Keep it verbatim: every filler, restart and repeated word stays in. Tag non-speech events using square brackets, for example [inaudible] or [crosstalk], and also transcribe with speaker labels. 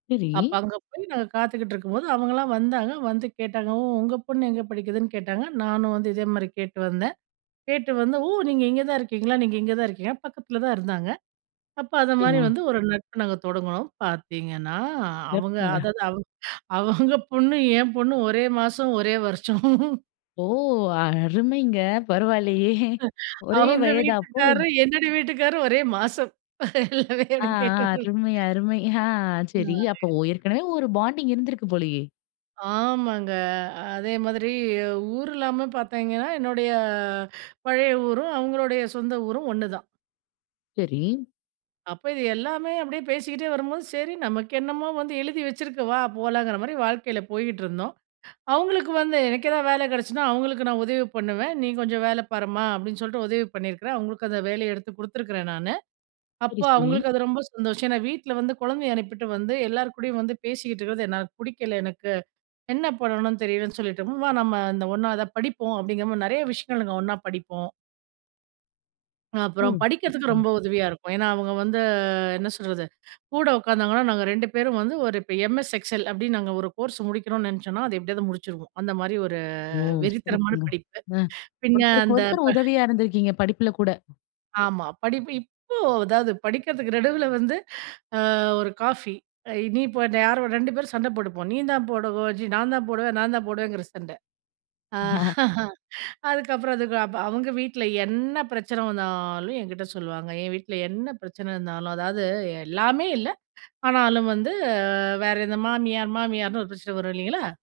Speaker 1: சரி.
Speaker 2: அப்ப அங்க போய் நாங்க காத்துக்கிட்ருக்கும்போது, அவங்கலாம் வந்தாங்க. வந்து கேட்டாங்க. ஓ! உங்க பொண்ணு எங்க படிக்குதுன்னு கேட்டாங்க. நானும் வந்து, இதே மாரி கேட்டு வந்தேன். கேட்டு வந்து ஓ! நீங்க இங்க தான் இருக்கீங்களா? நீங்க இங்க தான் இருக்கீங்க. பக்கத்துல தான் இருந்தாங்க. அப்ப அது மாதிரி
Speaker 1: [unintelligible]
Speaker 2: வந்து, ஒரு நட்பு நாங்க தொடங்குனோம். பாத்தீங்கன்னா, அவங்க
Speaker 1: ஒர்க்குங்க
Speaker 2: அதாவது, அவங் அவங்க பொண்ணு, என் பொண்ணு ஒரே மாசம், ஒரே வருஷம்.
Speaker 1: ஓ! அருமைங்க. பரவால்லையே. ஒரே
Speaker 2: அவுங்க
Speaker 1: வயதா, அப்போ?
Speaker 2: வீட்டுக்காரு, என்னுடைய வீட்டுக்காரும் ஒரே மாசம். எல்லாமே
Speaker 1: ஆ
Speaker 2: எனக்
Speaker 1: ஆ,
Speaker 2: கேட்டுட்டு.
Speaker 1: அருமை. அருமை. ஆ, சரி.
Speaker 2: ம்மாய்
Speaker 1: அப்போ, ஏற்கனவே ஒரு பாண்டிங் இருந்திருக்கு போலையே.
Speaker 2: ஆமங்க. அதே மாதிரி, ஊர் எல்லாம பாத்தீங்கன்னா, என்னுடைய பழைய ஊரும், அவுங்களோடய சொந்த ஊரும், ஒண்ணுதான்.
Speaker 1: சரி.
Speaker 2: அப்ப இது எல்லாமே அப்படியே பேசிக்கிட்டே வரும்போது, சரி நமக்கு என்னமோ வந்து, எழுதி வச்சுருக்கு. வா போலாங்கிற மாரி வாழ்க்கையில போய்கிட்டுருந்தோம். அவுங்களுக்கு வந்து, எனக்கு ஏதாவது வேலை கெடைச்சினா, அவுங்களுக்கு நான் உதவி பண்ணுவேன். நீ கொஞ்ச வேல பாரும்மா. அப்படின்னு சொல்லிட்டு, உதவி பண்ணியிருக்குறேன். அவுங்களுக்கு அந்த வேலய எடுத்து குடுத்துருக்கிறேன் நானு. அப்ப
Speaker 1: சரி, சரி.
Speaker 2: அவுங்களுக்கு அது ரொம்ப சந்தோஷம். ஏன்னா, வீட்ல வந்து கொழந்தய அனுப்பிட்டு வந்து, எல்லார் கூடயும் வந்து பேசிகிட்டு இருக்குறது, என்னால பிடிக்கல எனக்கு. என்ன பண்ணணுனு தெரியலன்னு சொல்லிட்டமா, வா நம்ம இந்த ஒண்ணா இத படிப்போம். அப்படிங்கிற மாரி, நெறய விஷயங்கள் நாங்க ஒண்ணா படிப்போம். அப்புறம்
Speaker 1: ம்,
Speaker 2: படிக்கிறதுக்கு
Speaker 1: ம்.
Speaker 2: ரொம்ப உதவியா இருக்கும். ஏன்னா, அவுங்க வந்து என்ன சொல்றது, கூட உட்காந்தாங்கன்னா, நாங்க ரெண்டு பேரும் வந்து, ஒரு இப்போ எம்எஸ் எக்ஸெல், அப்படின்னு நாங்க ஒரு கோர்ஸ் முடிக்கணுனு நெனச்சோனா, அது எப்படியாவது முடுச்சிருவோம். அந்த மாரி, ஒரு
Speaker 1: ஓ!
Speaker 2: வெறித்தனமான
Speaker 1: சிறப்புங்க.
Speaker 2: படிப்பு.
Speaker 1: அ,
Speaker 2: பின்ன
Speaker 1: ஒருத்தருக்கு
Speaker 2: அந்த, ப
Speaker 1: ஒருத்தர் உதவியா இருந்திருக்கீங்க. படிப்பில கூட.
Speaker 2: ஆமா, படிப்பு. இப்போ அதாவது படிக்கிறதுக்கு நடுவுல வந்து, அ ஒரு காஃபி. நீ இப்ப, யாரோ? ரெண்டு பேரும் சண்ட போட்டுப்போம். நீந்தான் போடவு ஜி நான் தான் போடுவேன். நான் தான் போடுவேங்கிற சண்ட.
Speaker 1: [laughs]
Speaker 2: அதுக்கப்புறம் அதுக்கு அப் அவுங்க வீட்ல என்ன பிரச்சனை வந்தாலும், எங்கிட்ட சொல்வாங்க. என் வீட்ல என்ன பிரச்சனை இருந்தாலும், அதாவது, எல்லாமே இல்ல. ஆனாலும் வந்து, வேற எந்த மாமியார் மாமியார்ன்னு ஒரு பிரச்சன வரும். இல்லைங்களா?